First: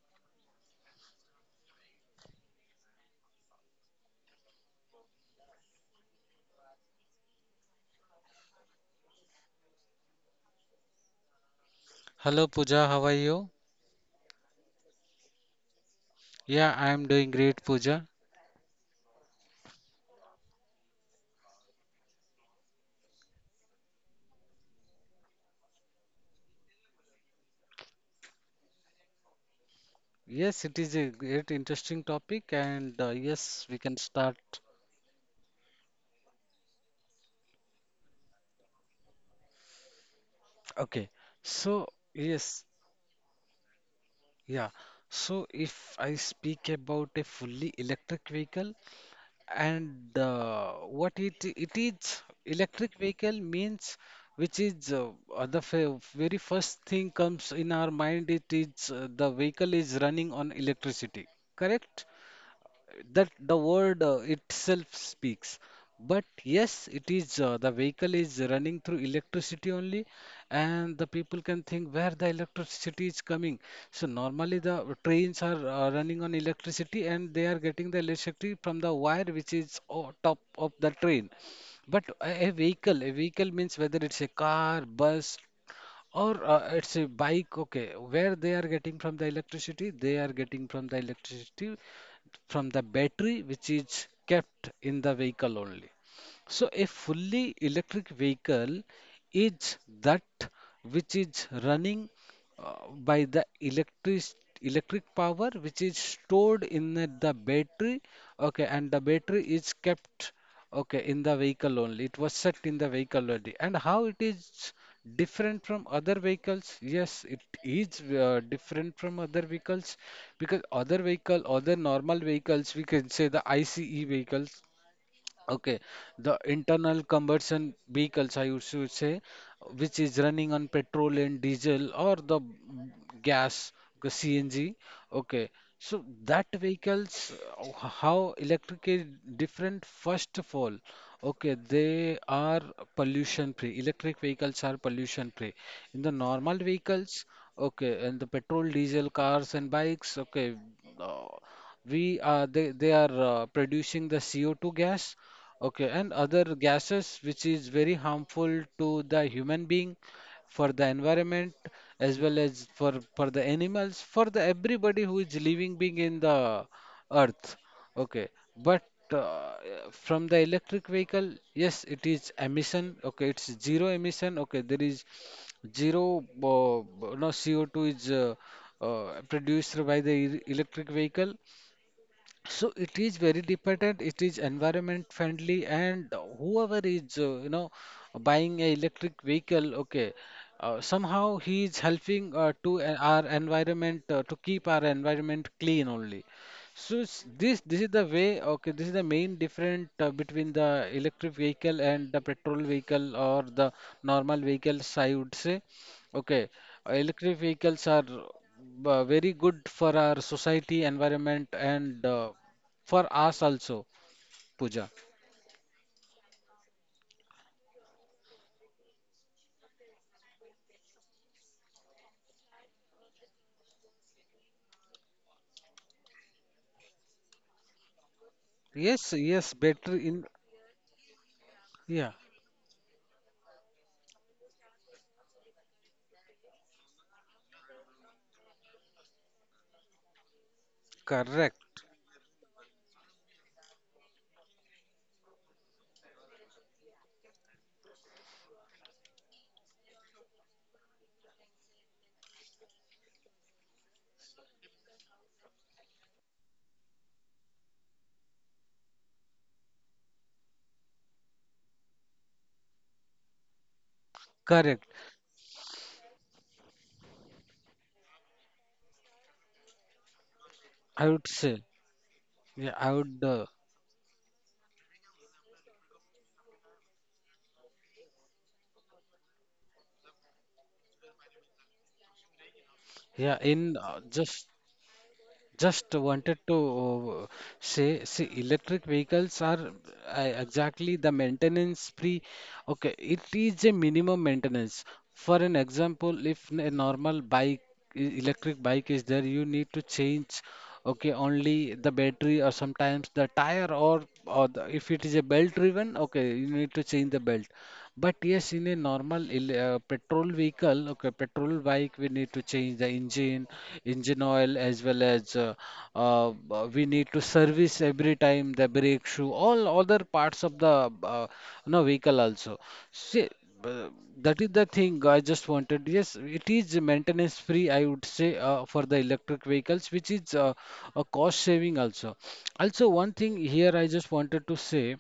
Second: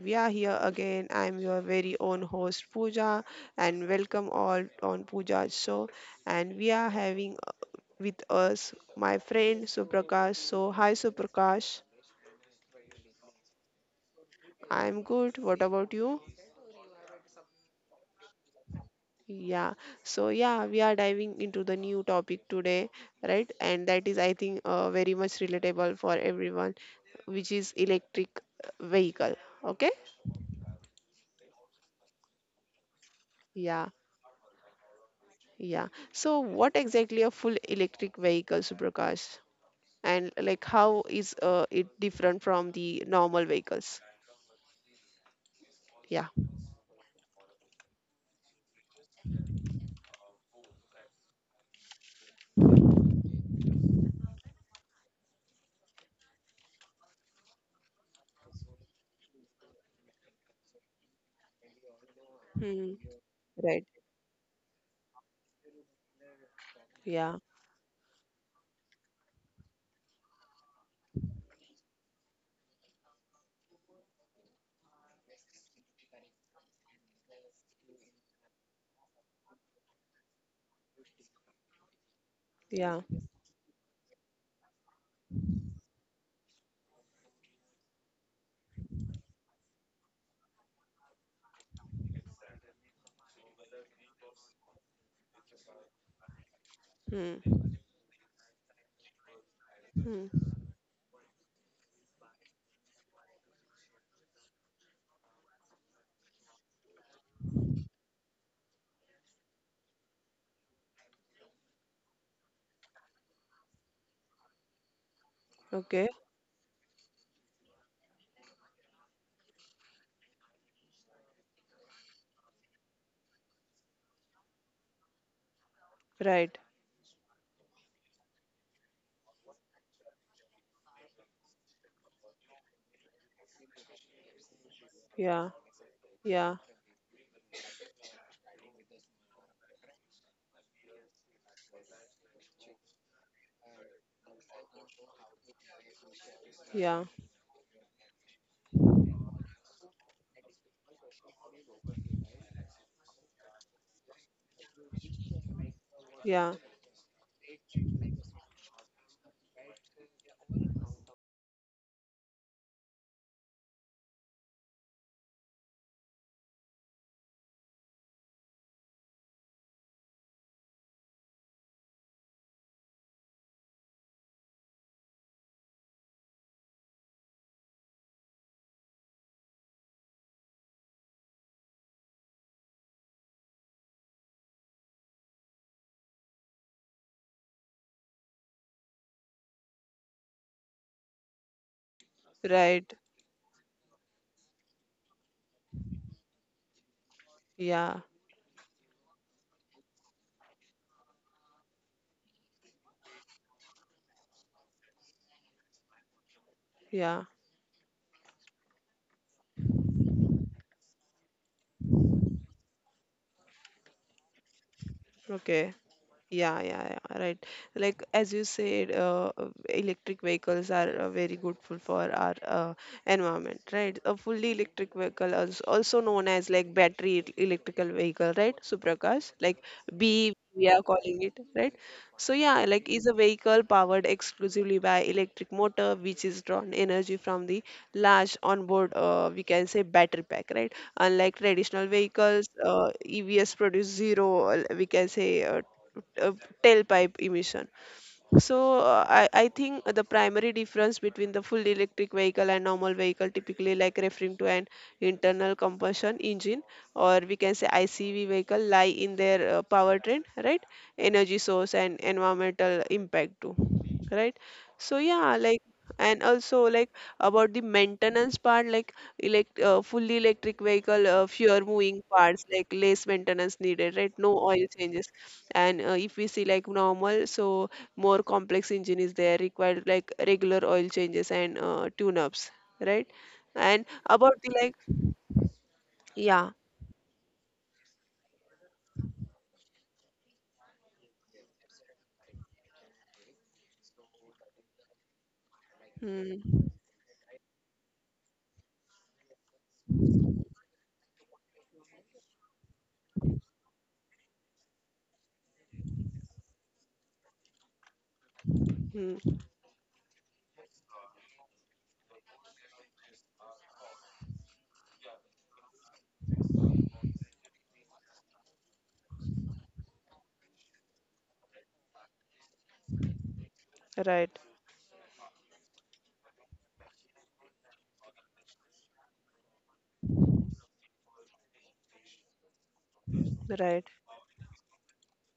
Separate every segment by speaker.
Speaker 1: we are here again. I'm your very own host Pooja, and welcome all on Pooja's show. And we are having with us my friend Suprakash. So, hi Suprakash,
Speaker 2: Hello Pooja, how are you?
Speaker 1: I'm good. What about you?
Speaker 2: Yeah, I am doing great, Pooja.
Speaker 1: Yeah, so we are diving into the new topic today, right? And that is, I think, very much relatable for everyone, which is electric vehicle. Okay,
Speaker 2: Yes, it is a great interesting topic, and
Speaker 1: yeah.
Speaker 2: yes, we can start.
Speaker 1: Yeah. So what exactly a full electric vehicle, Suprakash? And like how is
Speaker 2: Okay,
Speaker 1: it
Speaker 2: so
Speaker 1: different from
Speaker 2: yes,
Speaker 1: the normal vehicles?
Speaker 2: yeah. So if
Speaker 1: Yeah.
Speaker 2: I speak about a fully electric vehicle and what it is, electric vehicle means which is the very first thing comes in our mind. It is the vehicle is running on electricity, correct?
Speaker 1: Hmm. Right.
Speaker 2: That the word itself speaks. But
Speaker 1: Yeah.
Speaker 2: yes, it is the vehicle is running through electricity only, and the people can think where the electricity is coming. So normally the trains are running on electricity, and they are getting the electricity from the wire which is on top of the train. But a
Speaker 1: Yeah.
Speaker 2: vehicle, a vehicle means whether it's a car, bus, or it's a bike, okay, where they are getting from the electricity, they are getting from the electricity from the battery which is kept in the vehicle only. So a
Speaker 1: Hmm.
Speaker 2: fully electric vehicle is
Speaker 1: Hmm.
Speaker 2: that which is running by the electric power which is stored in the battery, okay, and the battery is kept, okay, in the vehicle only. It was set in the vehicle only. And how it is different
Speaker 1: Okay.
Speaker 2: from other vehicles? Yes, it is different from other vehicles because other vehicle, other normal vehicles, we can say the ICE vehicles. Okay,
Speaker 1: Right.
Speaker 2: the internal combustion vehicles, I used to say, which is running on petrol and diesel or the gas, the CNG.
Speaker 1: Yeah.
Speaker 2: Okay,
Speaker 1: Yeah.
Speaker 2: so that vehicles, how electric is different? First of all, okay, they are pollution free. Electric vehicles are pollution free. In the
Speaker 1: Yeah.
Speaker 2: normal vehicles, okay, and the petrol, diesel cars and bikes, okay, uh, we are they are producing the CO2 gas, okay,
Speaker 1: Yeah.
Speaker 2: and other gases which is very harmful to the human being, for the environment, as well as for the animals, for the everybody who is living being in the earth. Okay, but uh, from the electric vehicle, yes, it is emission. Okay, it's zero emission. Okay, there is zero no CO2 is produced by the electric vehicle. So it is very dependent, it is environment friendly, and whoever is, you know, buying a electric vehicle, okay, somehow he is helping
Speaker 1: Right.
Speaker 2: to our environment to keep our environment clean only. So this
Speaker 1: Yeah.
Speaker 2: this is the way, okay, this is the main difference between the electric vehicle and the petrol vehicle or the normal vehicles, I would say. Okay,
Speaker 1: Yeah.
Speaker 2: electric vehicles are very good for our society, environment, and for us also, Pooja.
Speaker 1: Okay. Yeah, right. Like as you said, electric vehicles are very good for our environment, right? A fully electric vehicle is also known as like battery electrical vehicle, right? Suprakash,
Speaker 2: Yes,
Speaker 1: like
Speaker 2: yes, better
Speaker 1: B
Speaker 2: in.
Speaker 1: we are calling it, right? So
Speaker 2: Yeah,
Speaker 1: yeah, like is a vehicle powered exclusively by electric motor, which is drawn energy from the large onboard, we can say battery pack, right? Unlike traditional
Speaker 2: correct.
Speaker 1: vehicles, EVs produce zero, uh, tailpipe emission. So I think the primary difference between the full electric vehicle and normal vehicle typically like referring to an internal combustion engine or we can say ICV vehicle lie in their powertrain, right? Energy source and environmental impact too, right. So
Speaker 2: Correct.
Speaker 1: yeah, like and also like about the maintenance part, like elect fully electric vehicle,
Speaker 2: I
Speaker 1: fewer
Speaker 2: would say,
Speaker 1: moving parts, like less
Speaker 2: yeah, I
Speaker 1: maintenance
Speaker 2: would,
Speaker 1: needed, right? No oil changes, and if we see like normal, so more complex engine is there, required like regular oil changes and tune ups, right.
Speaker 2: yeah,
Speaker 1: And
Speaker 2: in
Speaker 1: about the like,
Speaker 2: just
Speaker 1: yeah.
Speaker 2: wanted to say, see, electric vehicles are exactly the maintenance free. Okay, it is a minimum maintenance. For an example,
Speaker 1: Hmm.
Speaker 2: if a normal bike, electric bike is there, you need to change, okay, only the battery or sometimes the tire or the, if it is a belt driven, okay, you need to change the belt. But yes,
Speaker 1: Hmm.
Speaker 2: in a normal petrol vehicle, okay, petrol bike, we need to change the engine, engine oil, as well as we need to service every time the brake shoe, all other parts of the no vehicle also. See, uh,
Speaker 1: Right,
Speaker 2: that is the thing I just wanted. Yes, it is maintenance free, I would say, for the electric vehicles, which is a cost saving also. Also, one thing
Speaker 1: right.
Speaker 2: here I just wanted to say.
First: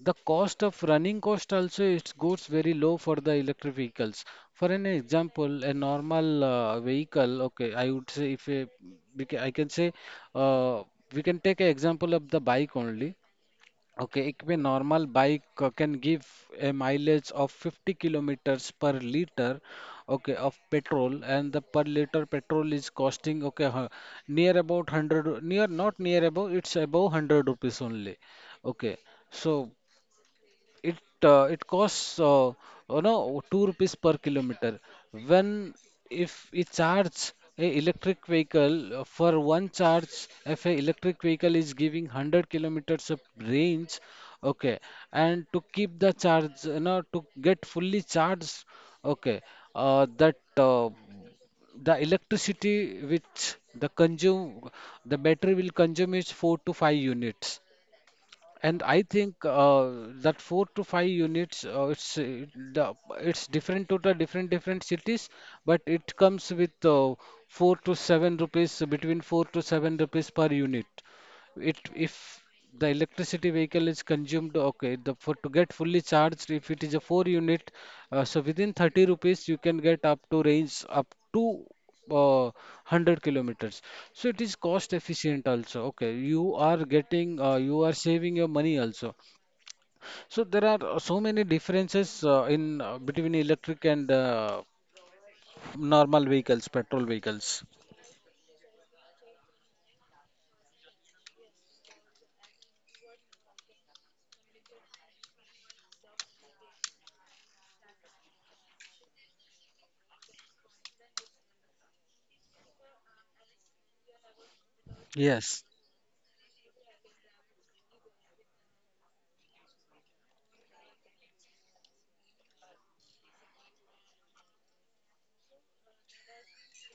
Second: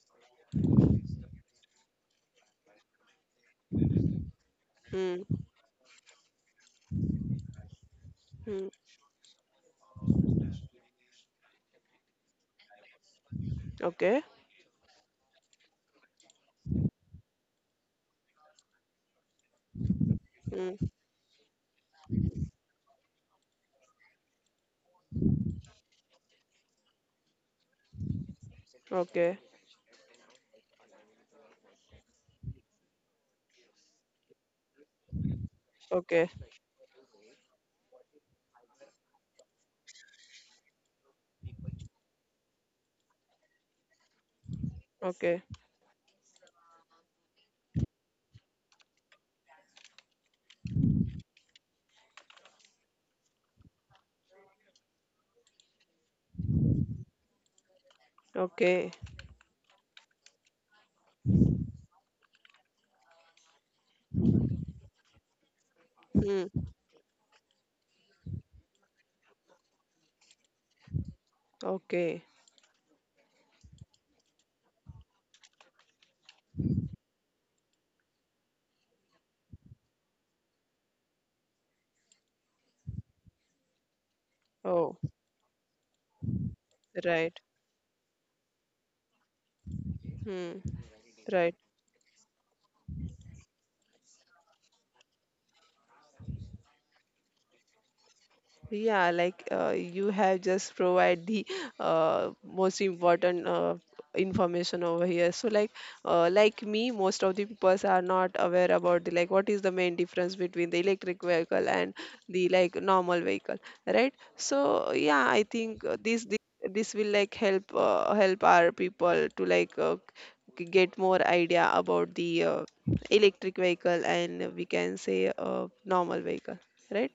Speaker 2: The cost of running cost also it goes very low for the electric vehicles. For an
Speaker 1: Hmm.
Speaker 2: example, a normal vehicle, okay, I would say if a,
Speaker 1: Hmm.
Speaker 2: I can say uh, we can take an example of the bike only.
Speaker 1: Okay.
Speaker 2: Okay, a normal bike can give a mileage of 50 kilometers per liter, okay, of
Speaker 1: Hmm.
Speaker 2: petrol, and the per liter petrol is costing, okay, near about 100 near, not near, above. It's above 100 rupees only. Okay,
Speaker 1: Okay.
Speaker 2: so it it costs, you know, two rupees per kilometer. When,
Speaker 1: Okay.
Speaker 2: if we charge a electric vehicle for one charge, if a electric vehicle is giving 100 kilometers of range, okay, and
Speaker 1: Okay.
Speaker 2: to keep the charge, you know, to get fully charged, okay, that the electricity which the consume, the battery will consume is 4 to 5 units. And
Speaker 1: Okay.
Speaker 2: I think that four to five units, it's the it's different to the different different cities, but it comes
Speaker 1: Hmm.
Speaker 2: with four to seven rupees, between four to seven rupees per unit. It, if
Speaker 1: Okay.
Speaker 2: the electricity vehicle is consumed, okay, the for to get fully charged, if it is a four unit, so within 30 rupees you can get up to range up to, uh, 100 kilometers. So it is cost
Speaker 1: Oh,
Speaker 2: efficient also. Okay, you are
Speaker 1: right.
Speaker 2: getting, you are saving your money also. So
Speaker 1: Hmm.
Speaker 2: there are so
Speaker 1: Right.
Speaker 2: many differences in between electric and normal vehicles, petrol vehicles.
Speaker 1: Yeah, like you have just provide the most important information over here. So like me, most of the people are not aware about the like what is the main difference between the electric vehicle and the like normal vehicle, right? So yeah, I
Speaker 2: Yes.
Speaker 1: think this will like help help our people to like get more idea about the electric vehicle and we can say normal vehicle, right?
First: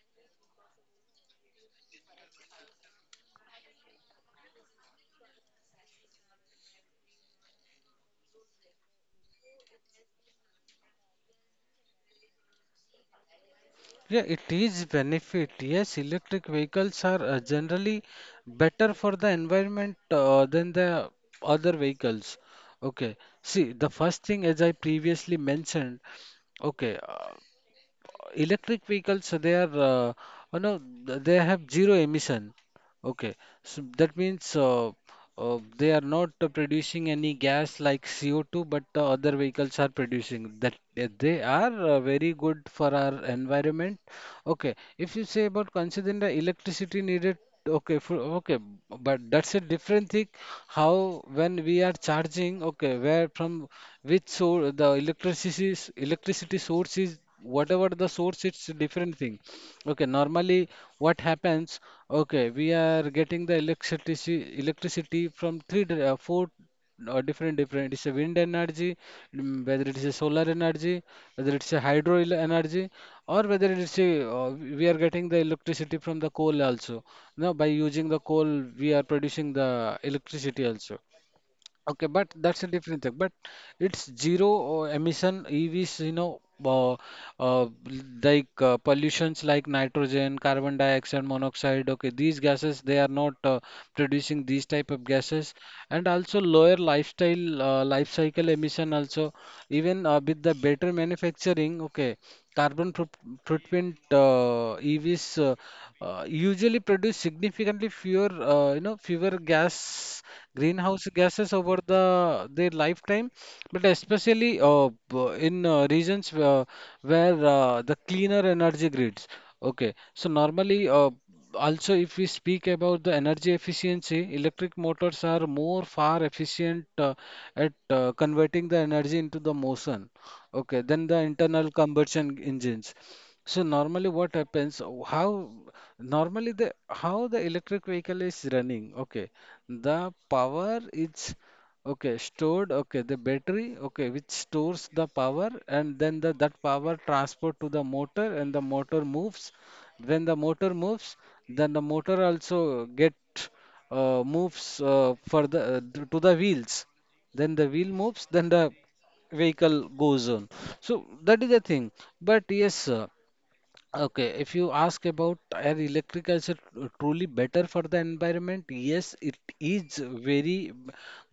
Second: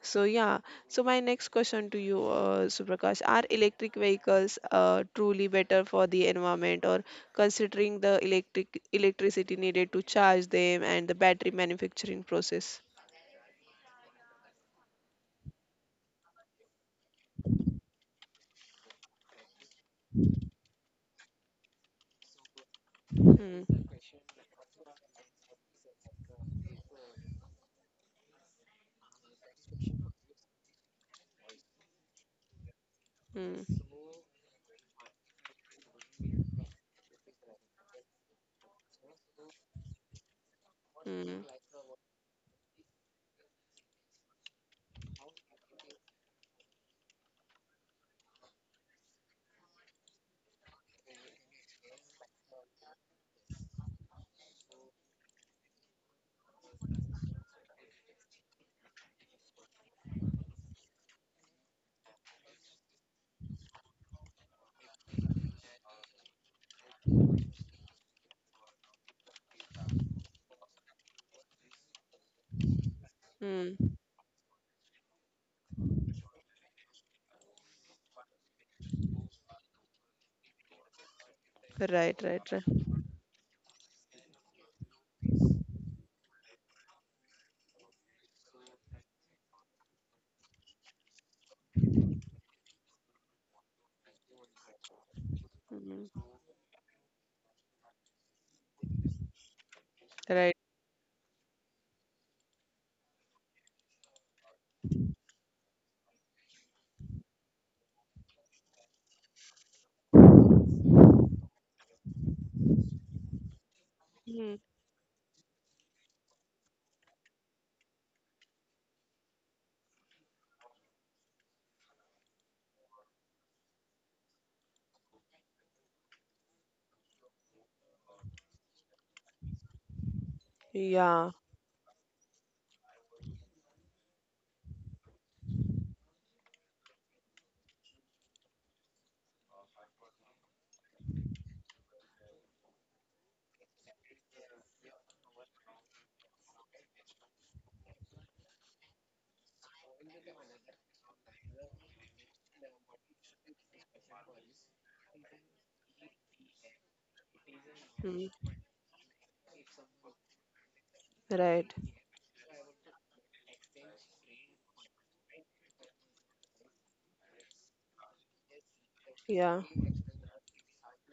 Speaker 1: So yeah, so my next question to you, Suprakash, are electric vehicles truly better for the environment, or considering the electricity needed to charge them and the battery manufacturing process?
Speaker 2: Yeah, it is benefit. Yes, electric vehicles are generally better for the environment than the other vehicles. Okay, see, the
Speaker 1: Hmm.
Speaker 2: first thing, as I previously mentioned, okay, electric vehicles, they are, you know, they have zero emission. Okay, so
Speaker 1: Hmm.
Speaker 2: that means they are not producing any gas like CO2, but other vehicles are producing. That they are
Speaker 1: Hmm.
Speaker 2: very good for our environment. Okay, if you say about considering the electricity needed, okay, for, okay, but that's a different thing. How when we are charging, okay, where from which source the electricity, electricity source is whatever the source, it's a different thing. Okay, normally what happens? Okay, we are getting the electricity from three four or different different. It's a wind energy, mm, whether it is a solar energy, whether it's a hydro energy, or whether it's a,
Speaker 1: Hmm.
Speaker 2: uh, we are getting the electricity from the coal also. Now by using the coal we are producing the electricity also. Okay, but
Speaker 1: Right, right,
Speaker 2: that's a
Speaker 1: right.
Speaker 2: different thing. But it's zero emission EVs, you know, uh, like pollutions like nitrogen, carbon dioxide, monoxide. Okay, these gases they are not producing these type of gases, and also
Speaker 1: Hmm.
Speaker 2: lower lifestyle life cycle emission also. Even with the
Speaker 1: Right.
Speaker 2: better manufacturing, okay, carbon footprint EVs. Usually produce significantly fewer, you know, fewer gas, greenhouse gases over the their lifetime, but especially
Speaker 1: Hmm.
Speaker 2: b- in regions where the cleaner energy grids. Okay, so normally also if we speak about the energy efficiency, electric motors are more far efficient at converting the energy into the motion. Okay, then the
Speaker 1: Yeah.
Speaker 2: internal combustion engines. So normally what happens, how normally the how the electric vehicle is running, okay. The power is, okay, stored, okay, the battery, okay, which stores the power and then the that power transport to the motor and the motor moves. When the motor moves, then the motor also get moves for the to the wheels. Then the wheel moves,
Speaker 1: Hmm.
Speaker 2: then the vehicle goes on. So that is the
Speaker 1: Right.
Speaker 2: thing. But yes. Okay, if you ask about are electric cars are truly better for the environment, yes, it
Speaker 1: Yeah.
Speaker 2: is very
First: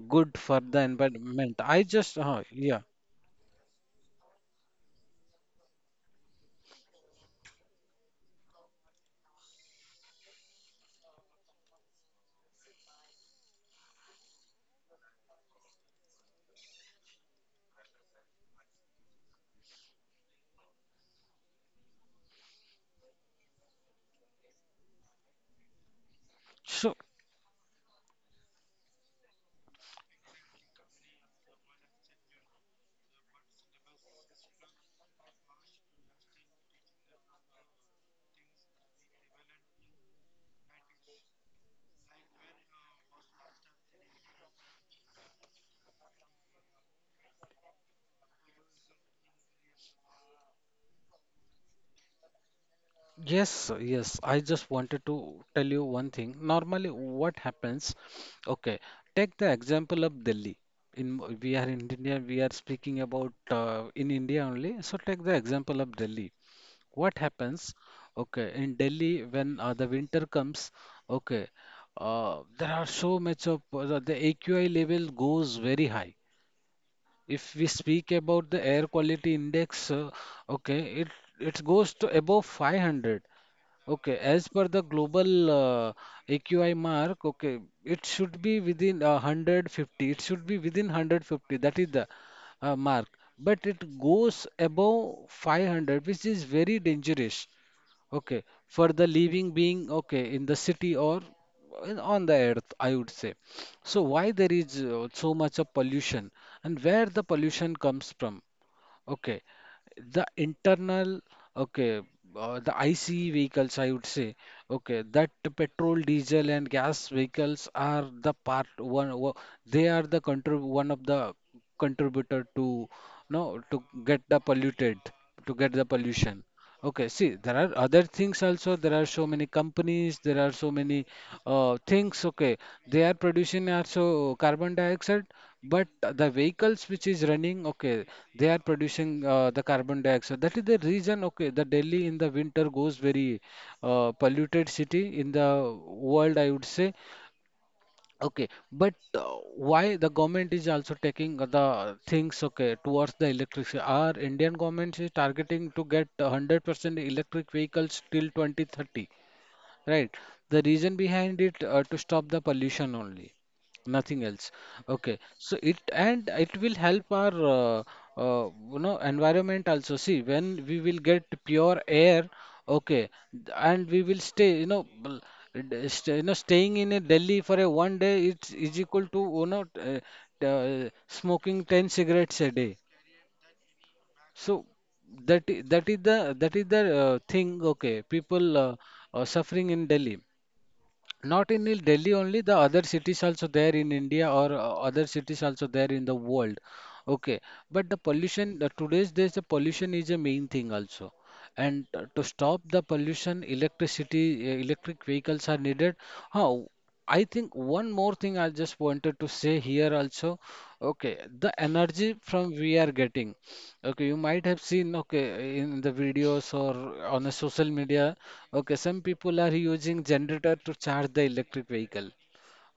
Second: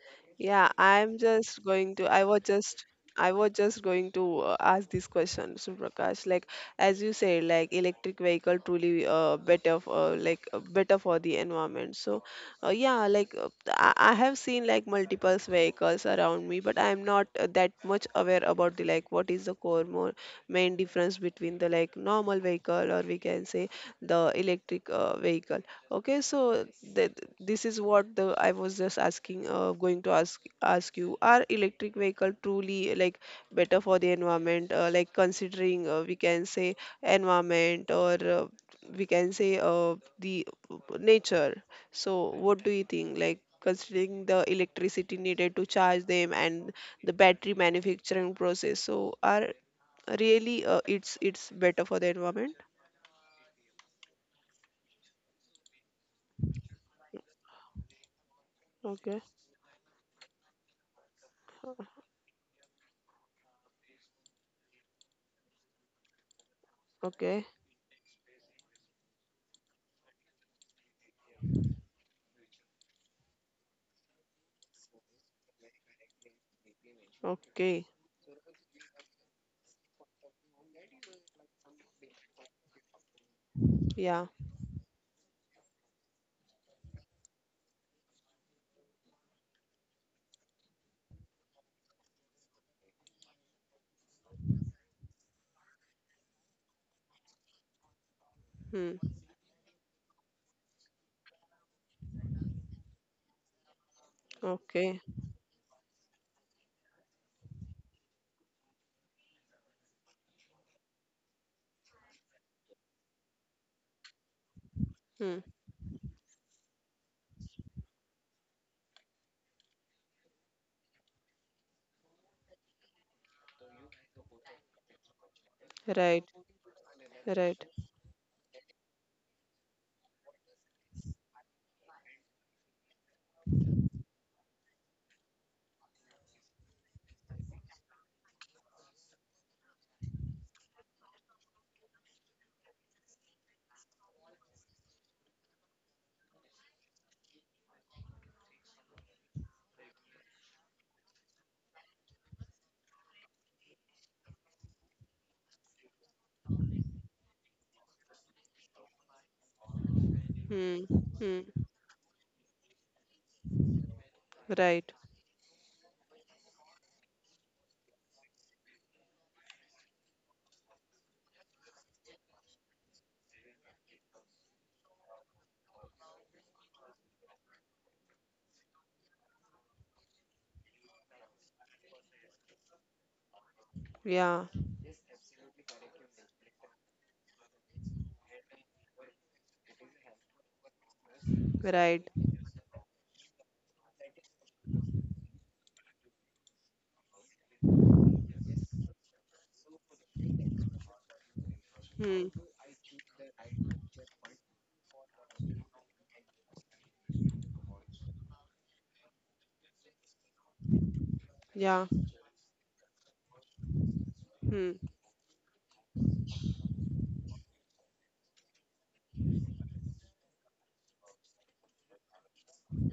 Speaker 2: good for
Speaker 1: Yeah,
Speaker 2: the
Speaker 1: I'm
Speaker 2: environment.
Speaker 1: just
Speaker 2: I
Speaker 1: going to.
Speaker 2: just,
Speaker 1: I was
Speaker 2: yeah.
Speaker 1: just. I was just going to ask this question, Suprakash. Like as you say, like electric vehicle truly better for the environment. So, yeah, like I have seen like multiple vehicles around me, but I'm not that much aware about the like what is the core more main difference between the like normal vehicle or we can say the electric vehicle. Okay, so
Speaker 2: So,
Speaker 1: that this is what the I was just asking, going to ask you, are electric vehicle truly like better for the environment? Like considering we can say environment or we can say the nature. So what do you think? Like considering the electricity needed to charge them and the battery manufacturing process. So are really it's better for the environment?
Speaker 2: yes, yes, I just wanted to tell you one thing. Normally, what happens? Okay,
Speaker 1: Okay,
Speaker 2: take the example of Delhi. In we are in India, we are speaking about in India only. So take the example of Delhi. What
Speaker 1: okay,
Speaker 2: happens, okay, in Delhi when the winter comes, okay, there are so much of, the AQI level goes very high. If we
Speaker 1: okay.
Speaker 2: speak about the air quality index, okay, it goes to above 500. Okay,
Speaker 1: Yeah.
Speaker 2: as per the global AQI mark, okay, it should be within 150. It should be within 150. That is the mark. But it goes above 500, which is very dangerous. Okay, for
Speaker 1: Hmm.
Speaker 2: the living being, okay, in the city or on the earth, I would say. So why there is
Speaker 1: Okay.
Speaker 2: so much of pollution and where the pollution comes from? Okay, the internal, okay, the ICE vehicles, I would say, okay, that
Speaker 1: Hmm.
Speaker 2: petrol, diesel, and gas vehicles are the part one. They are the contrib one of the contributor to no to get the polluted, to get the
Speaker 1: Right,
Speaker 2: pollution. Okay, see, there
Speaker 1: right.
Speaker 2: are other things also. There are so many companies, there are so many things. Okay, they are producing also carbon dioxide, but the vehicles which is running, okay, they are producing the carbon dioxide. That is the reason, okay, the Delhi in the winter goes very polluted city in the world, I would say. Okay, but why the government is also taking the things okay towards the electric? Our Indian government is targeting to get 100% electric vehicles till 2030. Right.
Speaker 1: Hmm.
Speaker 2: The reason
Speaker 1: Hmm.
Speaker 2: behind it, to stop the pollution only, nothing else.
Speaker 1: Right.
Speaker 2: Okay. So it will help our environment also. See, when we will get pure air, okay, and we will stay. Staying in a Delhi for a 1 day it's is equal to t- smoking 10 cigarettes a day.
Speaker 1: Yeah.
Speaker 2: So that I- that is the thing. Okay, people are suffering in Delhi. Not in
Speaker 1: Right.
Speaker 2: Delhi only, the other cities also there in India or other cities also there in the world. Okay, but the pollution, the today's days, the pollution is a main thing also. And to
Speaker 1: Hmm.
Speaker 2: stop the pollution, electric vehicles are needed. How? I think one more thing I just wanted to say here also. Okay, the
Speaker 1: Yeah.
Speaker 2: energy from we are getting. Okay, you might
Speaker 1: Hmm.
Speaker 2: have seen, okay, in the videos or on a social media, okay, some people are using generator to charge the electric vehicle.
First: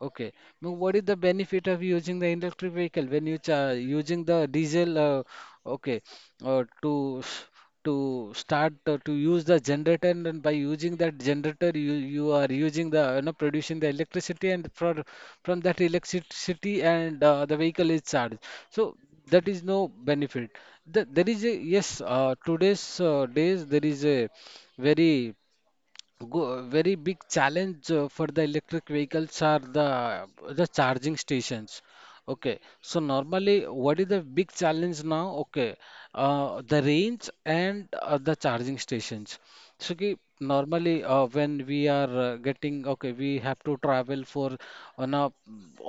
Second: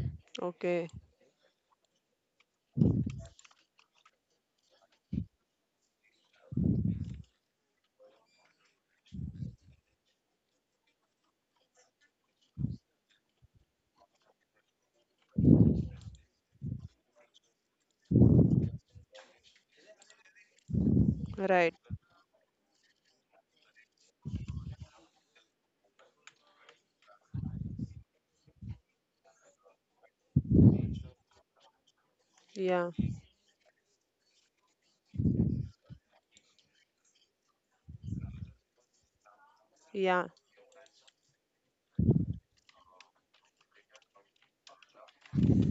Speaker 2: Okay. Now,
Speaker 1: Okay.
Speaker 2: what is the benefit of using the electric vehicle when you cha using the diesel? Okay, to s- to Start to use the generator, and then by using that generator, you are using the producing the electricity, and for from that electricity and the vehicle is charged. So that is no benefit. The, there is a
Speaker 1: Right.
Speaker 2: yes. Today's days there is a very very big challenge for the electric vehicles are the charging stations. Okay, so
Speaker 1: Yeah.
Speaker 2: normally what is the big challenge now? Okay, the range and the charging stations. So ki
Speaker 1: Yeah.
Speaker 2: normally when we are getting, okay, we have to travel for on a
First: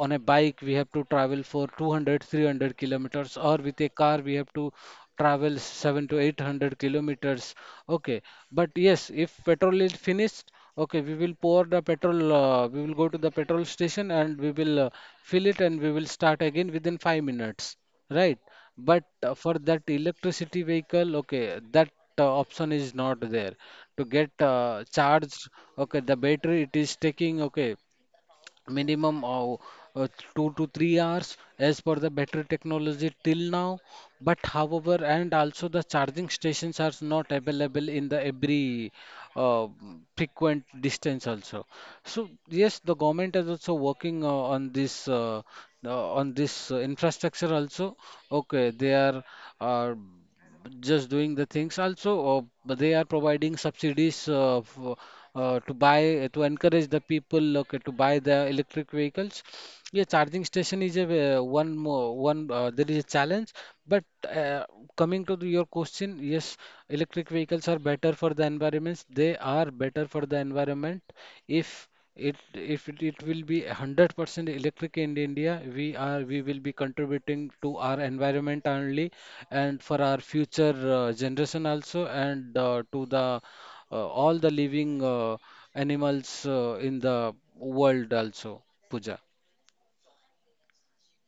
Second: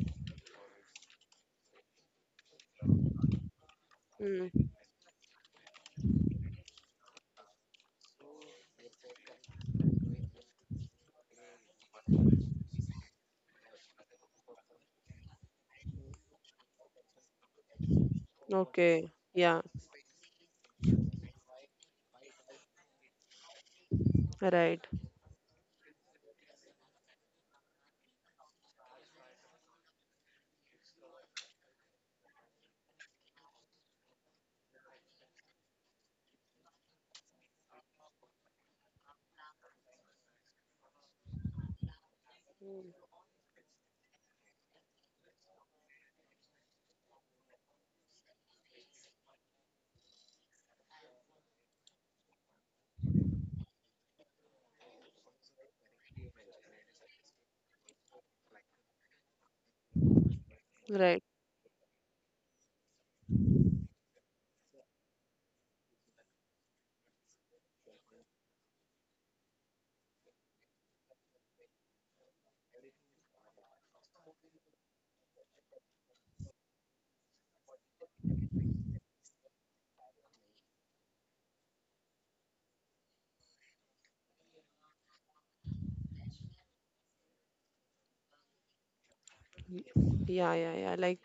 Speaker 2: on a bike we have to travel for 200, 300 kilometers, or with a car we have
Speaker 1: Hmm.
Speaker 2: to travel 7 to 800 kilometers. Okay, but yes, if petrol is finished, okay, we will pour the petrol. We will go to the petrol station and we will fill it and we will start again within 5 minutes. Right, but
Speaker 1: Okay.
Speaker 2: for
Speaker 1: Yeah.
Speaker 2: that electricity vehicle, okay, that option is not there. To get
Speaker 1: Right,
Speaker 2: charged, okay, the battery it is taking, okay, minimum of uh, 2 to 3 hours as per the battery technology till now. But however, and also the charging stations are not available in the every uh, frequent distance also. So yes, the government is also working on this infrastructure also. Okay, they are. Uh, just doing the things also, or but they are providing subsidies for, to buy to encourage the people, okay, to buy the electric vehicles. Yeah, charging station is a
Speaker 1: right.
Speaker 2: one more one there is a challenge, but uh, coming to the, your question, yes, electric vehicles are better for the environments, they are better for the environment. If it will be 100% electric in India, we will be contributing to our environment only, and for our future generation also, and to the all the living animals in the world also, Pooja.
Speaker 1: Y- Yeah, yeah, yeah. Like,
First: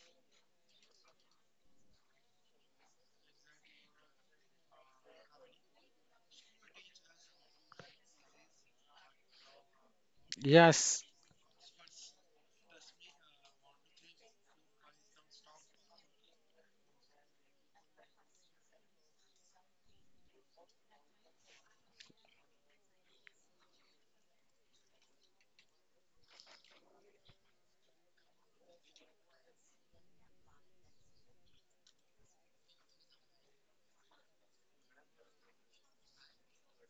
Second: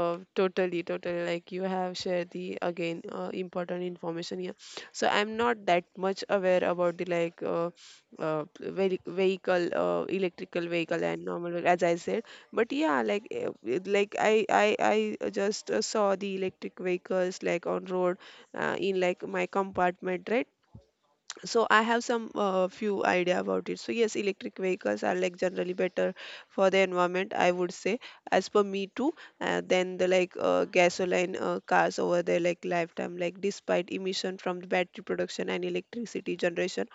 Speaker 1: totally. Like you have shared the again important information here. So I'm not that much aware about the like vehicle, electrical vehicle
Speaker 2: Yes,
Speaker 1: and normal vehicle, as I said. But yeah, like like I just saw the electric vehicles like on road in like my compartment, right? So I have some few idea about it. So yes, electric vehicles are like generally better for the environment, I would say, as per me too, then the like gasoline cars over there like lifetime, like despite emission from the battery production and electricity generation,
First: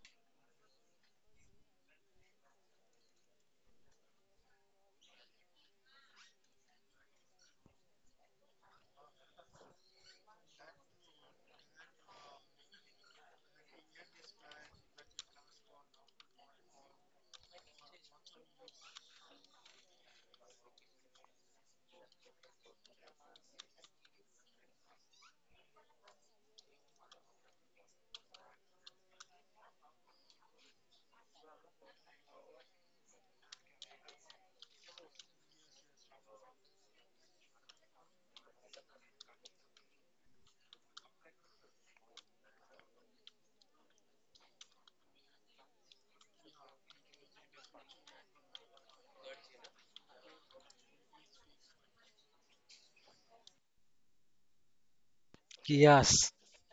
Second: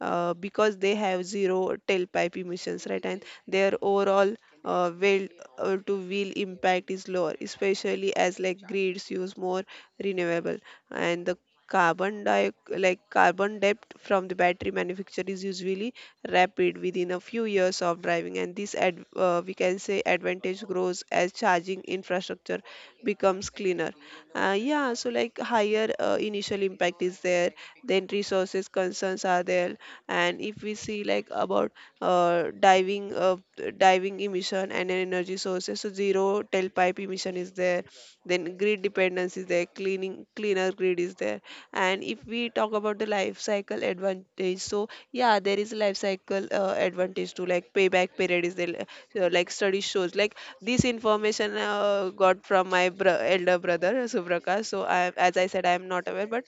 Speaker 1: because they have zero tailpipe emissions, right? And their overall wheel to wheel impact is lower, especially as like grids use more renewable, and the carbon di- like carbon debt from the battery manufacturer is usually rapid within a few years of driving, and this we can say advantage grows as charging infrastructure becomes cleaner. Yeah, so like higher initial impact is there, then resources concerns are there. And if we see like about uh, diving uh, diving emission and energy sources, so zero tailpipe emission is there, then grid dependence is there, cleaning cleaner grid is there. And if we talk about the life cycle advantage, so yeah, there is life cycle advantage to like payback period is the like study shows like this information got from my elder brother Subraka. So I, as I said, I am
Speaker 2: yes,
Speaker 1: not aware, but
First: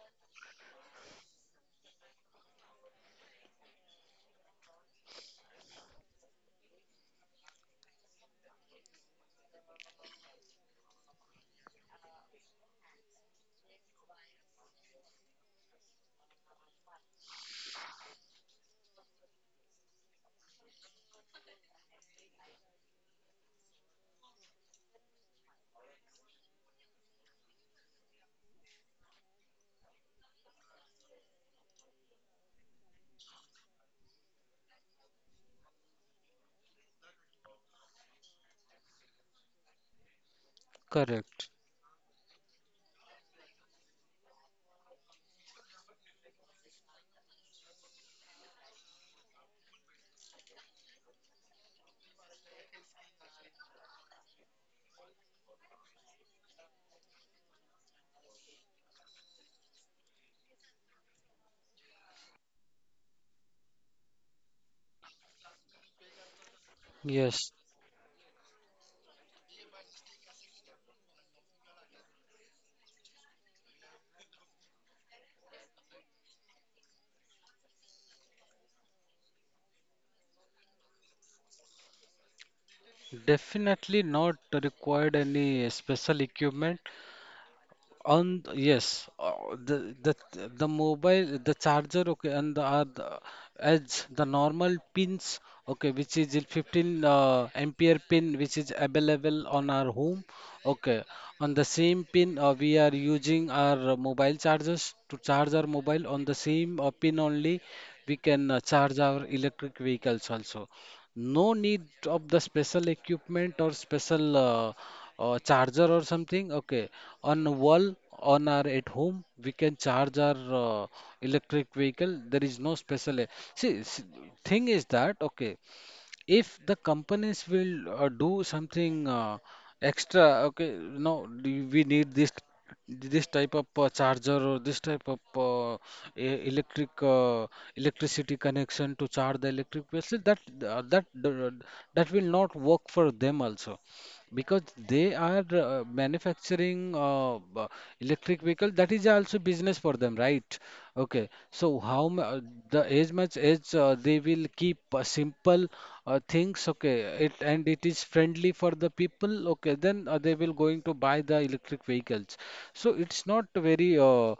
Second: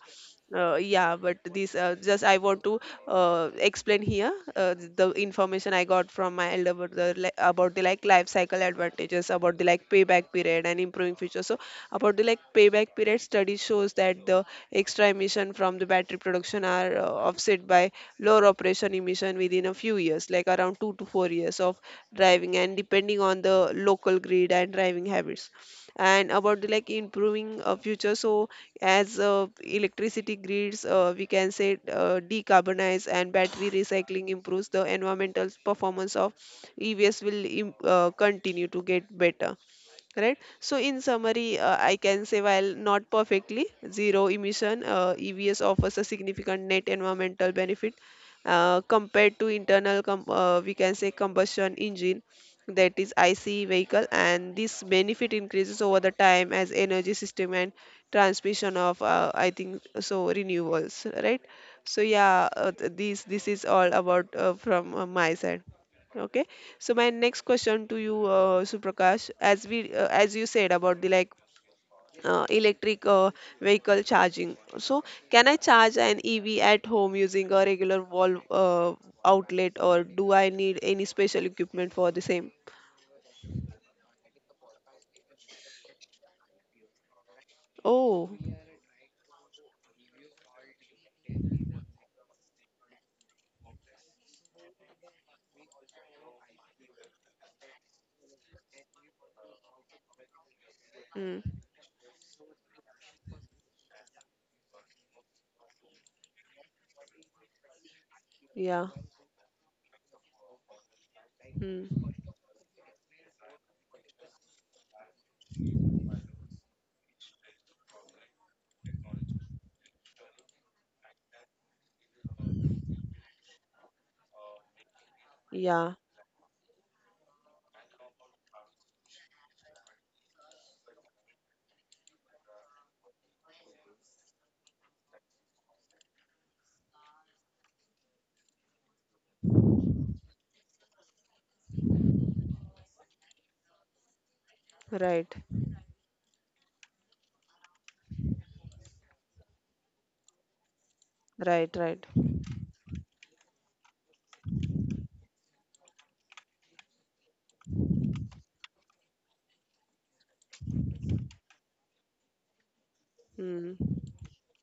Speaker 1: yeah, but this just I want to explain here the information I got from my elder brother, about the like life cycle advantages, about the like payback period and improving future. So about the like payback period, study shows that the extra emission from the battery production are offset by lower operation emission within a few years, like around 2 to 4 years of driving, and depending on the local grid and driving habits. And about the like improving future, so as electricity grids, we can say, decarbonize and battery recycling improves the environmental performance of EVs, will continue to get better, right. So in summary,
Speaker 2: correct.
Speaker 1: I can say, while not perfectly zero emission, EVs offers a significant net environmental benefit compared to internal we can say combustion engine, that is ICE vehicle, and this benefit increases over the time as energy system and transmission of, I think so, renewables, right. So yeah, this is all about from my side. Okay, so my next
Speaker 2: Yes,
Speaker 1: question to you, Suprakash, as we as you said about the like electric vehicle charging. So can I charge an EV at home using a regular wall outlet, or do I need any special equipment for the same?
Speaker 2: definitely not required any special equipment.
Speaker 1: Oh,
Speaker 2: On, yes, the the the mobile the charger, okay, are the normal pins, okay, which is 15 ampere pin which is available on our home. Okay,
Speaker 1: mm,
Speaker 2: on the same pin we are using our mobile chargers to charge our mobile. On the same pin only we can
Speaker 1: yeah,
Speaker 2: charge our electric vehicles also. No need
Speaker 1: mm,
Speaker 2: of the special equipment or special charger or something. Okay, on wall, on our at home, we can charge our electric vehicle. There is no special. See, thing is that,
Speaker 1: yeah,
Speaker 2: okay, if the companies will do something extra, okay, no, do we need this this type of charger or this type of electric electricity connection to charge the electric vessel, that uh, that d- that will not work for them also, because
Speaker 1: right,
Speaker 2: they are manufacturing electric vehicle, that is also business for them, right? Okay,
Speaker 1: right,
Speaker 2: so
Speaker 1: right.
Speaker 2: the as much as they will keep simple things, okay, it and it is friendly for the people, okay, then they will going to buy the electric vehicles. So it's not
Speaker 1: Mm,
Speaker 2: very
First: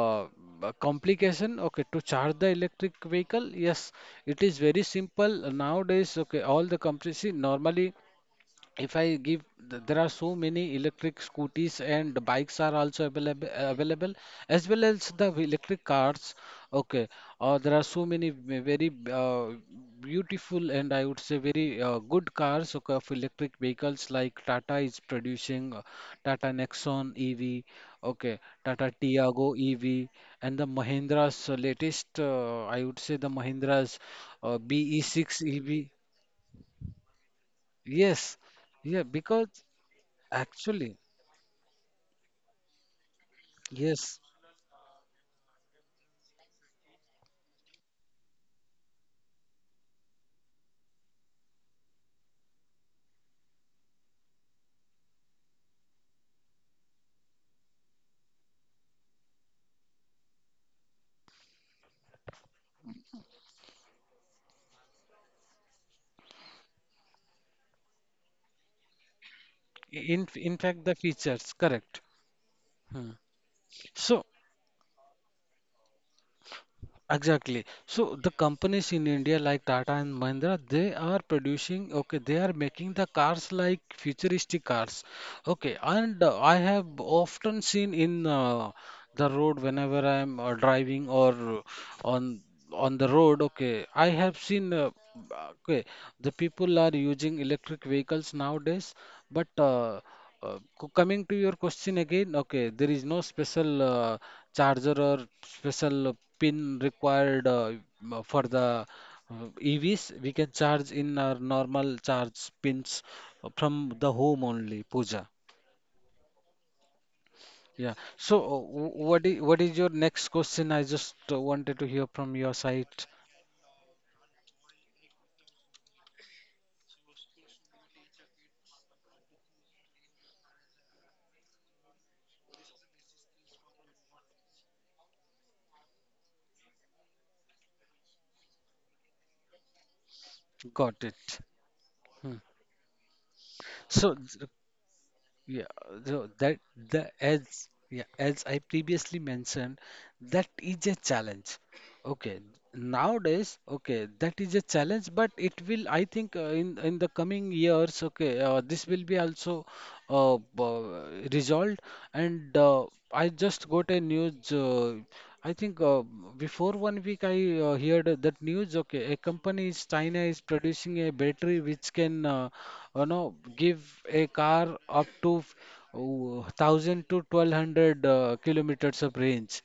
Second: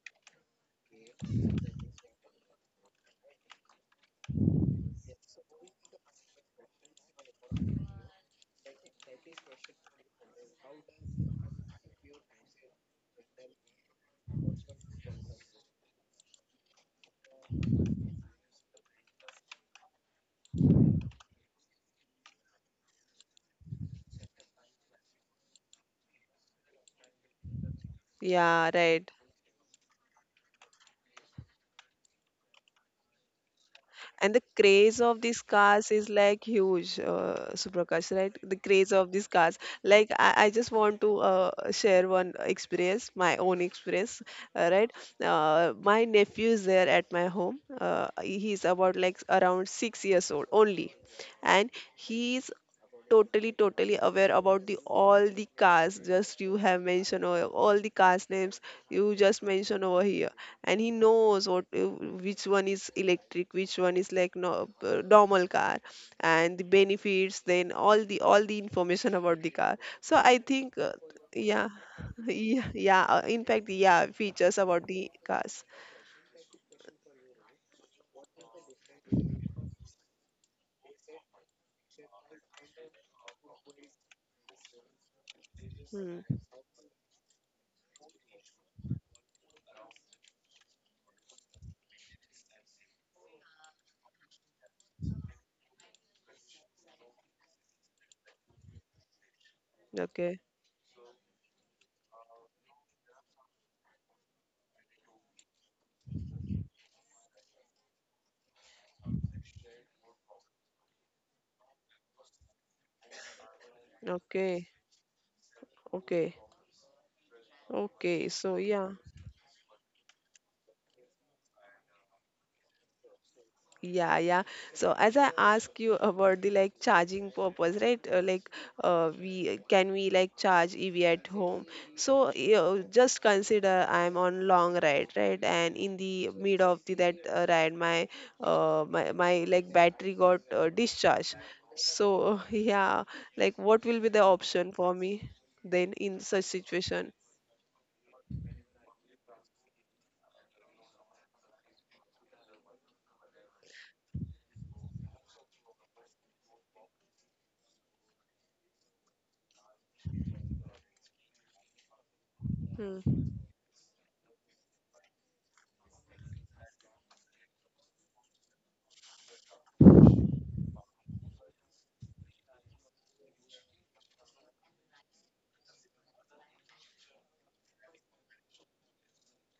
Speaker 2: uh, a complication, okay, to charge the electric vehicle. Yes, it is very simple nowadays. Okay, all the companies, see normally, if I give, there are so many electric scooters and bikes are also available as well as the electric cars. Okay, there are so many very beautiful and I would say very good cars, okay, of electric vehicles, like Tata is producing Tata Nexon EV, okay,
Speaker 1: yeah,
Speaker 2: Tata
Speaker 1: right.
Speaker 2: Tiago EV, and the Mahindra's latest, I would say the Mahindra's
Speaker 1: And the craze of these
Speaker 2: BE6
Speaker 1: cars
Speaker 2: EV.
Speaker 1: is like huge, Suprakash, right?
Speaker 2: Yes.
Speaker 1: The craze
Speaker 2: Yeah,
Speaker 1: of these
Speaker 2: because
Speaker 1: cars, like I just want
Speaker 2: Actually,
Speaker 1: to share one experience, my own experience.
Speaker 2: yes.
Speaker 1: Right. My nephew is there at my home. He's about like around 6 years old only, and he's totally totally aware about the all the cars, just you have mentioned over, all the cars names you just mentioned over here. And he knows what which one is electric, which one is like, no, normal car, and the benefits, then all the information about the car. So I think,
Speaker 2: In fact, the
Speaker 1: yeah.
Speaker 2: features, correct.
Speaker 1: Yeah, yeah,
Speaker 2: Hmm.
Speaker 1: in fact yeah,
Speaker 2: So
Speaker 1: features about the cars.
Speaker 2: exactly. So the companies in India like Tata and Mahindra, they are producing. Okay, they are making the cars like futuristic cars. Okay, and
Speaker 1: Hmm.
Speaker 2: I have often seen in the road whenever I'm driving or on. on the road, okay, I have seen uh, okay the people are using electric vehicles nowadays, but
Speaker 1: Okay.
Speaker 2: coming to your question again, okay, there is no special charger or special pin required, for the EVs we can charge in our normal charge pins from the home
Speaker 1: Okay.
Speaker 2: only, Pooja.
Speaker 1: Okay.
Speaker 2: Yeah,
Speaker 1: Okay.
Speaker 2: so
Speaker 1: So yeah.
Speaker 2: what is your next question, I just wanted to hear from your side.
Speaker 1: Yeah, yeah. So as I ask you about the like charging purpose, right? Like, we can we like charge EV at home? So you just consider I'm on long ride, right? And in the mid of the that ride, my my like battery got
Speaker 2: Got
Speaker 1: discharged.
Speaker 2: it. Hmm.
Speaker 1: So yeah, like what will be
Speaker 2: So,
Speaker 1: the
Speaker 2: th-
Speaker 1: option for me
Speaker 2: yeah,
Speaker 1: then in
Speaker 2: so
Speaker 1: such
Speaker 2: that the
Speaker 1: situation?
Speaker 2: as yeah, as I previously mentioned, that is a challenge. Okay, nowadays, okay, that is a challenge, but it will, I think, in the coming years, okay, this will be also resolved. And
Speaker 1: Hmm.
Speaker 2: I just got a news. I think before 1 week I heard that news. Okay, a company is China is producing a battery which can, give a car up to 1,000 to 1,200 kilometers of range.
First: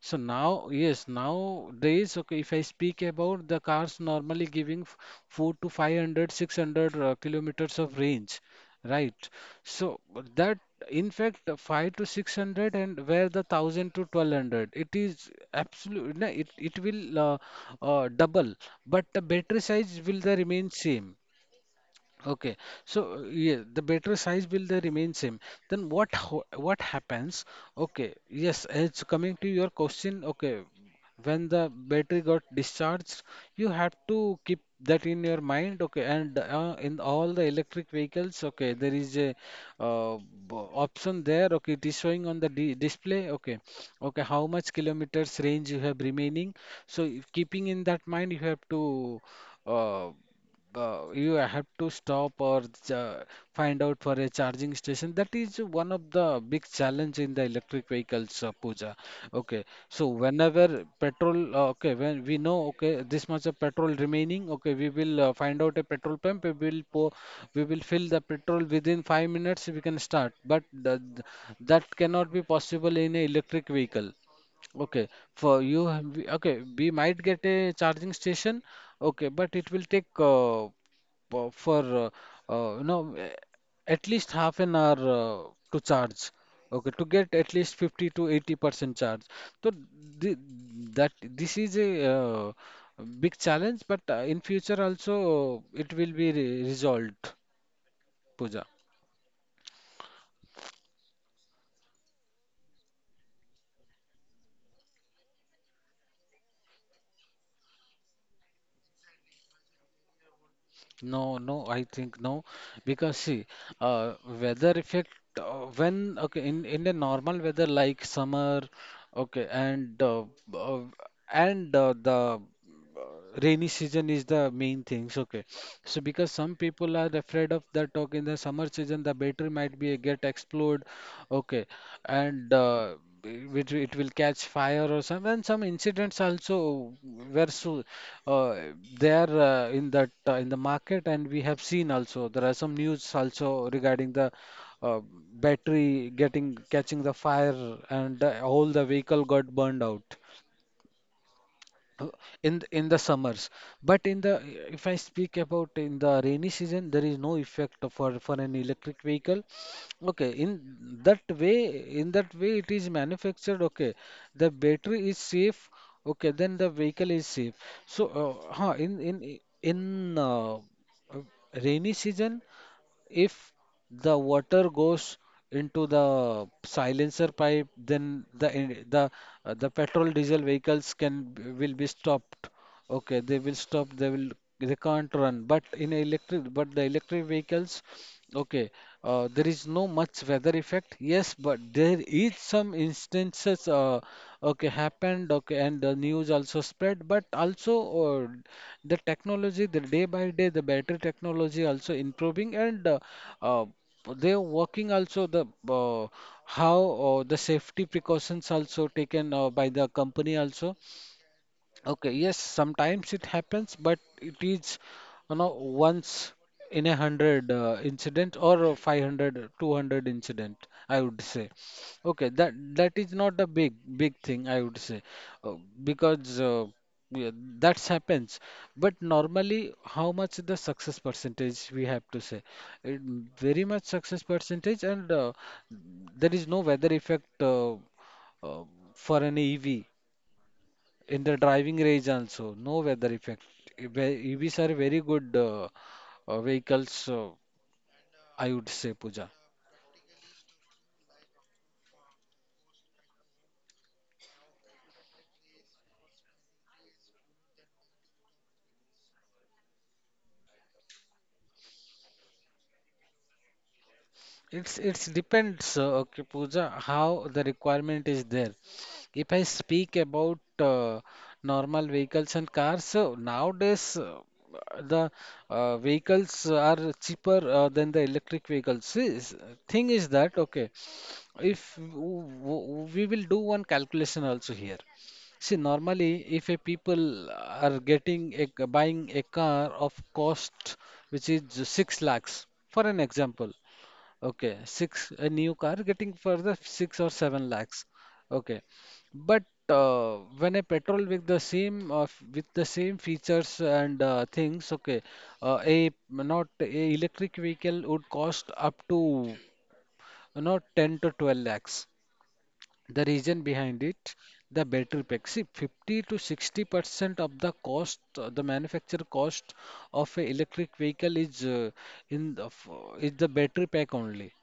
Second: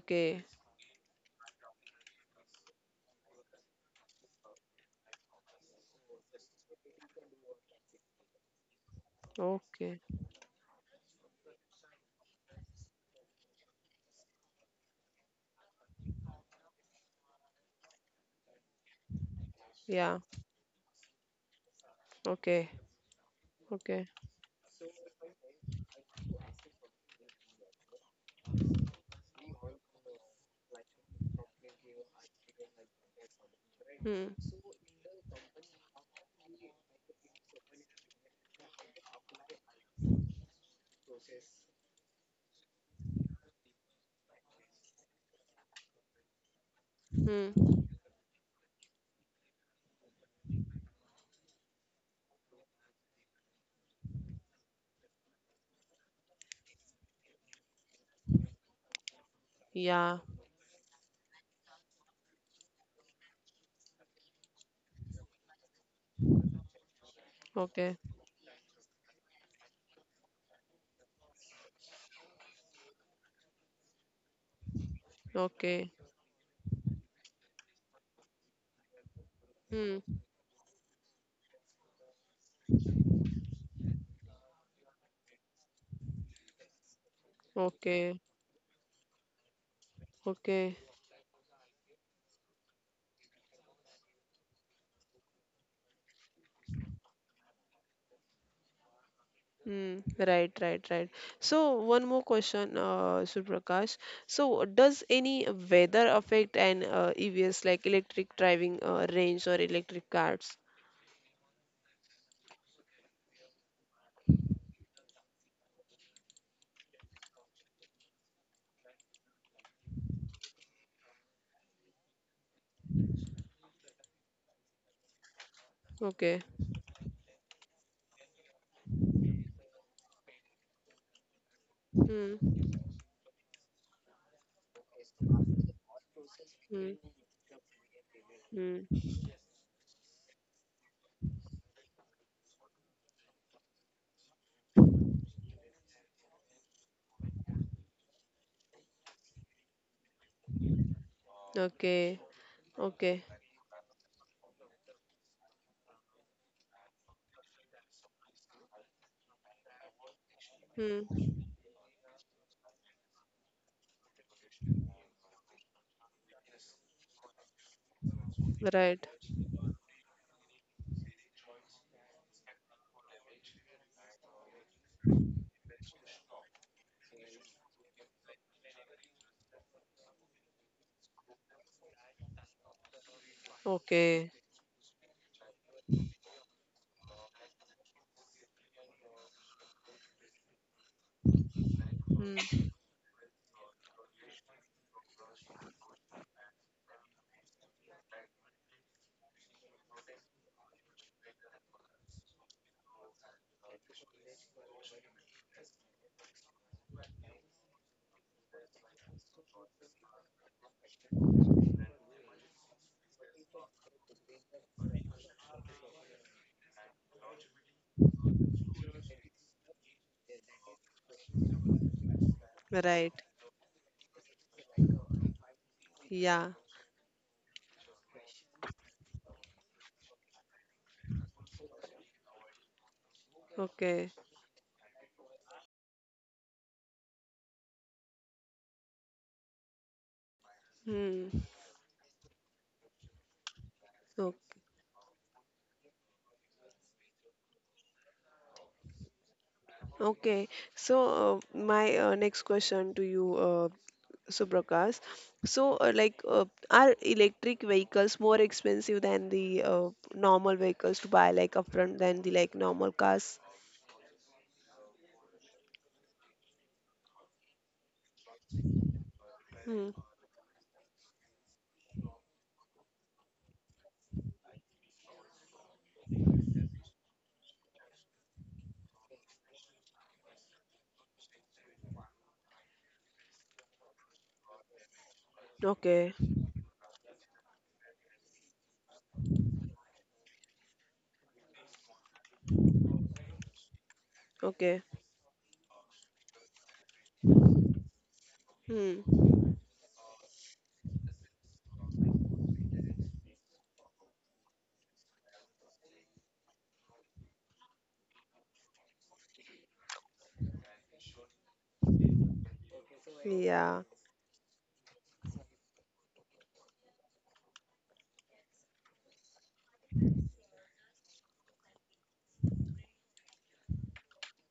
Speaker 2: So now, yes, nowadays, okay, if I speak about the cars normally giving 4 to 500, 600 kilometers of range, right?
Speaker 1: Okay.
Speaker 2: So but that, in fact, 5 to 600, and where the 1000 to 1200, it is absolute, no, it will double, but the battery size
Speaker 1: Yeah.
Speaker 2: will the remain same. Okay,
Speaker 1: Okay.
Speaker 2: so yeah, the
Speaker 1: Okay.
Speaker 2: battery size will they remain same. Then what happens? Okay, yes, it's coming to your question. Okay, when the battery got discharged, you have to
Speaker 1: Hmm.
Speaker 2: keep that in your mind. Okay, and in all the electric vehicles, okay, there is a option there. Okay, it is showing on the di display. Okay, okay, how much kilometers range you have remaining. So if
Speaker 1: Hmm.
Speaker 2: keeping in that mind, you have to. Uh, you have to stop or uh, find out for a charging station. That is one of the big challenge in the electric vehicles, Pooja. Okay, so
Speaker 1: Yeah.
Speaker 2: whenever petrol, okay, when we know, okay, this much of petrol remaining, okay, we will find out a petrol pump. We will pour, we will
Speaker 1: Okay,
Speaker 2: fill the petrol within 5 minutes. We can start, but the, that cannot be possible in an electric vehicle. Okay, for
Speaker 1: okay,
Speaker 2: you, okay, we might get a charging station, okay, but it will take
Speaker 1: hmm,
Speaker 2: po- for uh, you know eh, at least half an hour to charge, okay, to get at least 50
Speaker 1: okay,
Speaker 2: to 80% charge. So th
Speaker 1: okay,
Speaker 2: that this is a big challenge, but in future also it will be re resolved, Pooja.
Speaker 1: hmm, right, right, right. So one more question, Suprakash. So does any weather affect an EVs, like electric driving range or electric cars?
Speaker 2: No, no, I think no, because see, weather effect when okay in a normal weather like summer, okay, uh, and the rainy season is the main things, okay. So because
Speaker 1: Okay,
Speaker 2: some people are afraid of that, okay, in the summer season the battery might be get explode, okay, and
Speaker 1: hmm,
Speaker 2: which it will catch fire or some and some incidents also
Speaker 1: hmm,
Speaker 2: were so, uh,
Speaker 1: hmm,
Speaker 2: there, in that in the market, and we have seen also there are some news also regarding the uh, battery getting catching the fire, and all the vehicle got burned out uh,
Speaker 1: okay,
Speaker 2: in in the
Speaker 1: okay,
Speaker 2: summers. But in the, if I speak about, in the rainy season there is no effect for an electric vehicle, okay, that
Speaker 1: hmm,
Speaker 2: way in that way it is manufactured, okay, the battery is safe, okay, then the vehicle is safe. So in
Speaker 1: right,
Speaker 2: in in uh, uh, rainy season, if the water goes into the silencer pipe, then the en- the the petrol diesel vehicles can will be stopped. Okay, they will stop. They will
Speaker 1: okay,
Speaker 2: they can't run. But the electric vehicles, okay, there is no much weather effect, yes, but there
Speaker 1: hmm,
Speaker 2: is some instances, okay, happened, okay, and the news also spread, but also uh, the technology, the day by day, the battery technology also improving, and uh, they're working also the how the safety precautions also taken by the company also. Okay, yes, sometimes it happens, but it is, once in a 100 incident or a 500, 200 incident, I would say. Okay, that is
Speaker 1: right,
Speaker 2: not a big big thing, I would say, uh, because,
Speaker 1: yeah,
Speaker 2: yeah, that's happens. But normally, how much the success percentage we have to say? It, very much
Speaker 1: okay,
Speaker 2: success percentage, and there is no weather effect uh, for an EV in the
Speaker 1: hmm,
Speaker 2: driving range also, no weather effect.
Speaker 1: okay.
Speaker 2: EVs are very good, vehicles, I would say, Pooja.
Speaker 1: Okay, so my next question to you, Subrakas. So, like, are electric vehicles more expensive than the normal vehicles to buy, like, upfront than the like normal cars?
Speaker 2: It's depends, okay, Pooja, how the requirement is there. If I
Speaker 1: Hmm.
Speaker 2: speak about normal vehicles and cars, so nowadays the vehicles are cheaper than the electric vehicles. See, thing is that, okay. If we will do one calculation also here. See,
Speaker 1: Okay.
Speaker 2: normally, if a people are getting buying a car of cost which is 6 lakhs, for an example, okay,
Speaker 1: Okay.
Speaker 2: six a new car getting for the 6 or 7 lakhs, okay.
Speaker 1: Hmm.
Speaker 2: But when a petrol with the same with the same features and things, okay, a not a electric vehicle would cost up to not 10 to 12 lakhs. The reason
Speaker 1: Yeah.
Speaker 2: behind it, the battery pack. See, 50 to 60% of the cost, the manufacturer cost of a electric vehicle is in the, f- is the battery pack only.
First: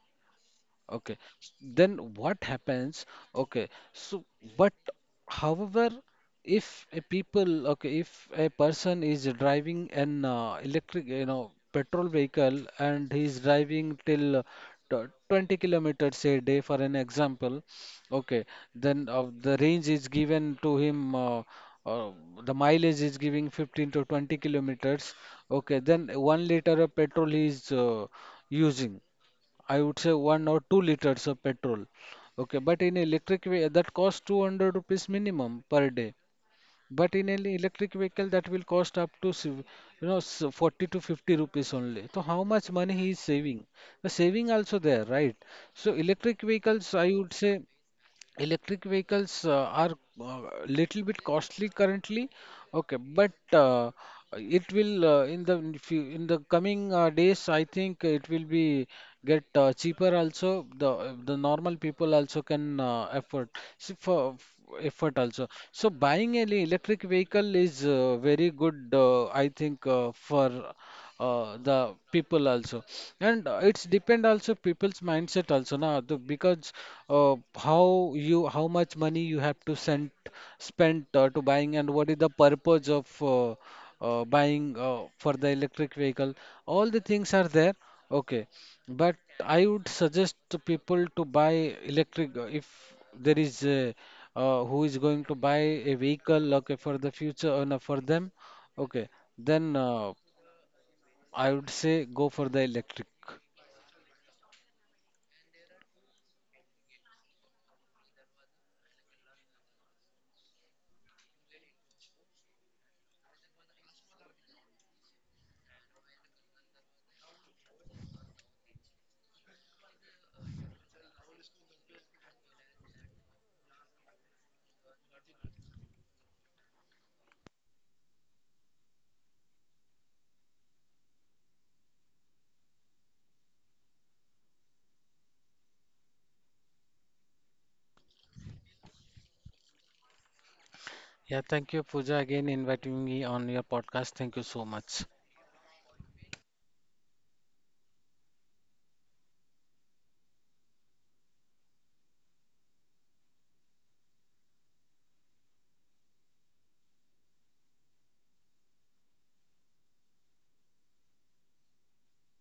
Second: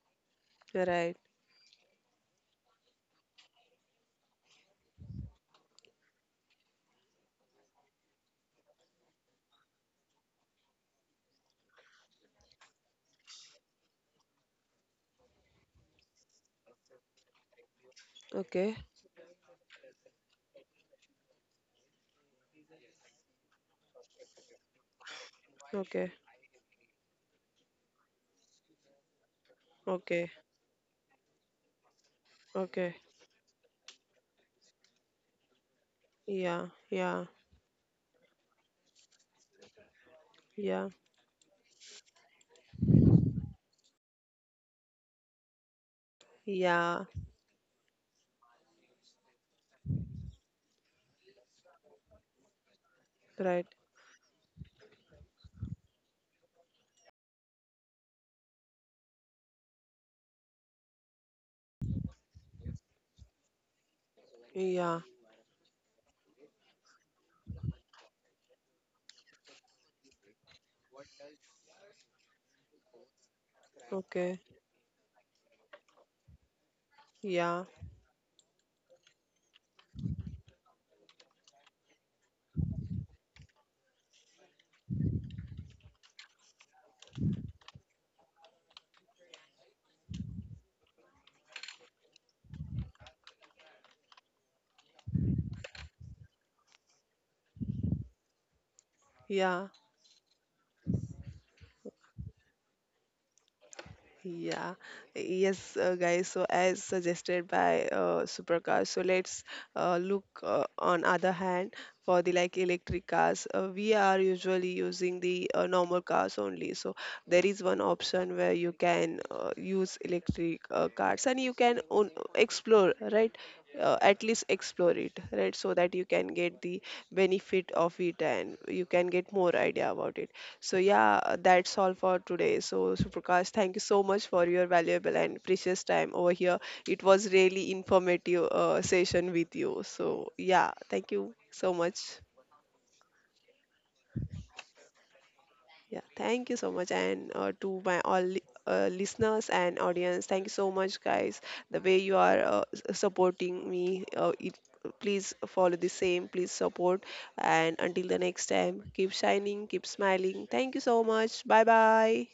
Speaker 1: You're
Speaker 2: Okay.
Speaker 1: right.
Speaker 2: Then what happens? Okay. So, but however, if a people, okay, if a person is driving an electric, petrol vehicle and he's driving till 20 kilometers a day, for an example, okay,
Speaker 1: Okay.
Speaker 2: then the range is given to him, uh, the mileage is giving 15 to 20 kilometers, okay, then
Speaker 1: Okay.
Speaker 2: 1 liter of petrol he is using. I would say
Speaker 1: Okay.
Speaker 2: 1 or 2 liters of petrol. Okay, but in
Speaker 1: Okay.
Speaker 2: that costs 200 rupees minimum per day.
Speaker 1: Yeah.
Speaker 2: But
Speaker 1: Yeah.
Speaker 2: in an electric vehicle that will cost up to 40
Speaker 1: Yeah.
Speaker 2: to 50 rupees only. So how much money he is saving? The saving also there, right? So electric vehicles,
Speaker 1: Yeah.
Speaker 2: I would say. Electric vehicles are uh, little bit costly currently, okay, but
Speaker 1: Right.
Speaker 2: it will in the few in the coming days, I think it will be get cheaper also. The normal people also can afford, see, for
Speaker 1: Yeah.
Speaker 2: effort also. So buying an electric vehicle is very good, I think, for the people also, and it's depend
Speaker 1: Okay.
Speaker 2: also people's mindset also now, because
Speaker 1: Yeah.
Speaker 2: how you how much money you have to send spent to buying, and what is the purpose of buying for the electric vehicle. All the things are there, okay, but I would suggest to people to buy electric, if there is a, who is going to buy a vehicle, okay, for the future, no, for them, okay,
Speaker 1: Yeah.
Speaker 2: then I would say go for the electric.
Speaker 1: Yeah, yes, guys. So, as suggested by Supercars, so let's look on other hand for the like electric cars. We are usually using the normal cars only. So, there is one option where you can use electric cars and you can own, explore, right? At least explore it, right? So that you can get the benefit of it and you can get more idea about it. So yeah, that's all for today. So Suprakash, thank you so much for your valuable and precious time over here. It was really informative session with you. So yeah, thank
Speaker 2: Yeah,
Speaker 1: you
Speaker 2: thank you,
Speaker 1: so much.
Speaker 2: Pooja, again inviting me on your podcast. Thank you so much.
Speaker 1: Yeah, thank you so much, and to my all listeners and audience, thank you so much, guys. The way you are supporting me, please follow the same. Please support, and until the next time, keep shining, keep smiling. Thank you so much. Bye bye.